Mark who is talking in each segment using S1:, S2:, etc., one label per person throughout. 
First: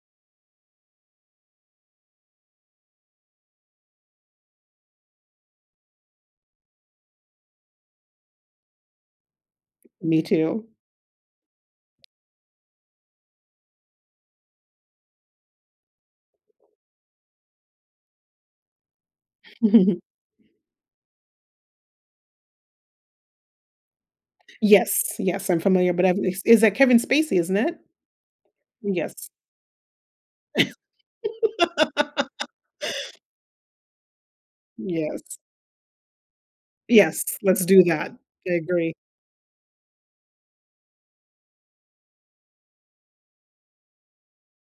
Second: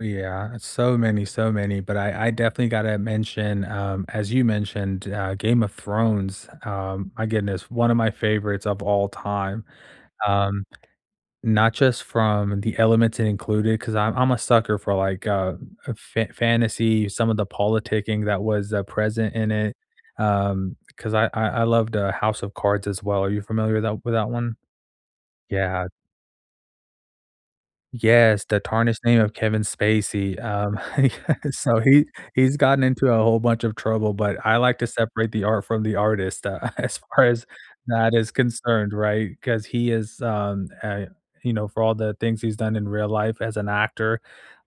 S1: Ooh yeah it's so many, so many, but I I definitely gotta mention, um, as you mentioned, uh, Game of Thrones, um, my goodness, one of my favorites of all time.
S2: Me
S1: Um,
S2: too.
S1: not just from the elements in included, 'cause I'm I'm a sucker for, like, uh, a fa fantasy, some of the politicking that was, uh, present in it, um, 'cause I I I loved the House of Cards as well, are you familiar with that with that one?
S2: Yes, yes I'm
S1: Yeah.
S2: familiar, but I've is is that Kevin Spacey, isn't it?
S1: Yes, the tarnished name
S2: Yes.
S1: of Kevin Spacey, um, he got so he he's gotten into a whole bunch of trouble, but I like to separate
S2: Yes.
S1: the art from the artist, uh, as
S2: Yes.
S1: far as
S2: Let's do that.
S1: that is
S2: I agree.
S1: concerned, right? 'Cause he is, um, I you know, for all the things he's done in real life as an actor,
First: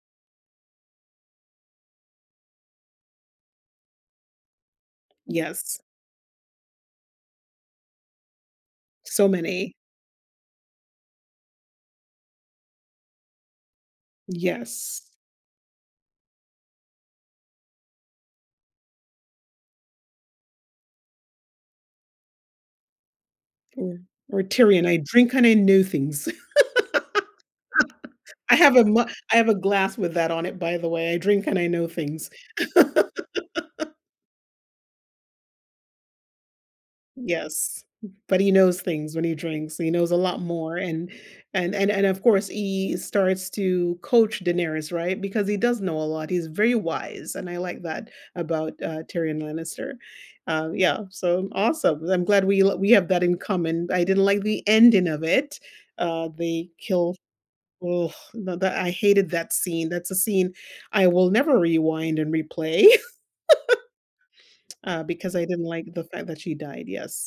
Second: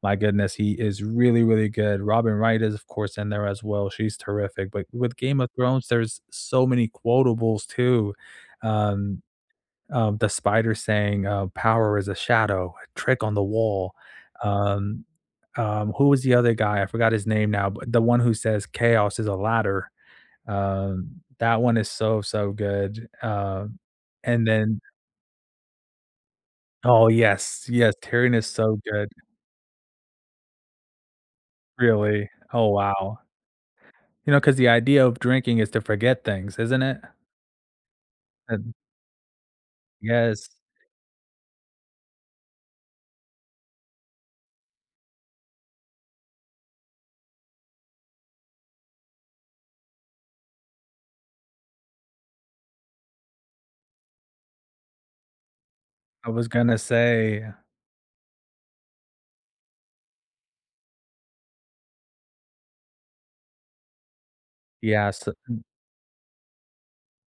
S1: my goodness, he is really, really good, Robin Wright is of course in there as well, she's terrific, but with Game of
S2: Yes.
S1: Thrones, there is so many quotables too, um
S2: So many.
S1: um, the Spider saying, uh, "Power is a shadow, a trick on the wall."
S2: Yes.
S1: Um, um, who was the other guy? I forgot his name now, but the one who says, "Chaos is a ladder." Um, that one is so, so good, uh,
S2: Or or
S1: and then
S2: Tyrion, "I drink and I know things."
S1: Oh, yes. Yes, Tyrion is
S2: I have
S1: so
S2: a mu
S1: good.
S2: I have a glass with that on it, by the way, "I drink and I know
S1: Really?
S2: things."
S1: Oh, wow. You know, 'cause the idea of drinking is to forget things, isn't it?
S2: Yes, b but he
S1: And
S2: knows things when he drinks, he knows a lot
S1: Yes.
S2: more, and and and and, of course, he starts to coach Daenerys, right? Because he does know a lot, he's very wise, and I like that about, uh, Tyrion Lannister. Uh, yeah, so m awesome, I'm glad we l we have that in common. I didn't like the ending of it, uh,
S1: I was
S2: they
S1: gonna
S2: kill
S1: say
S2: ugh, no that I hated that scene, that's a scene I will never rewind and replay, uh,
S1: Yeah, s
S2: because I
S1: m
S2: didn't like the fact that she died, yes.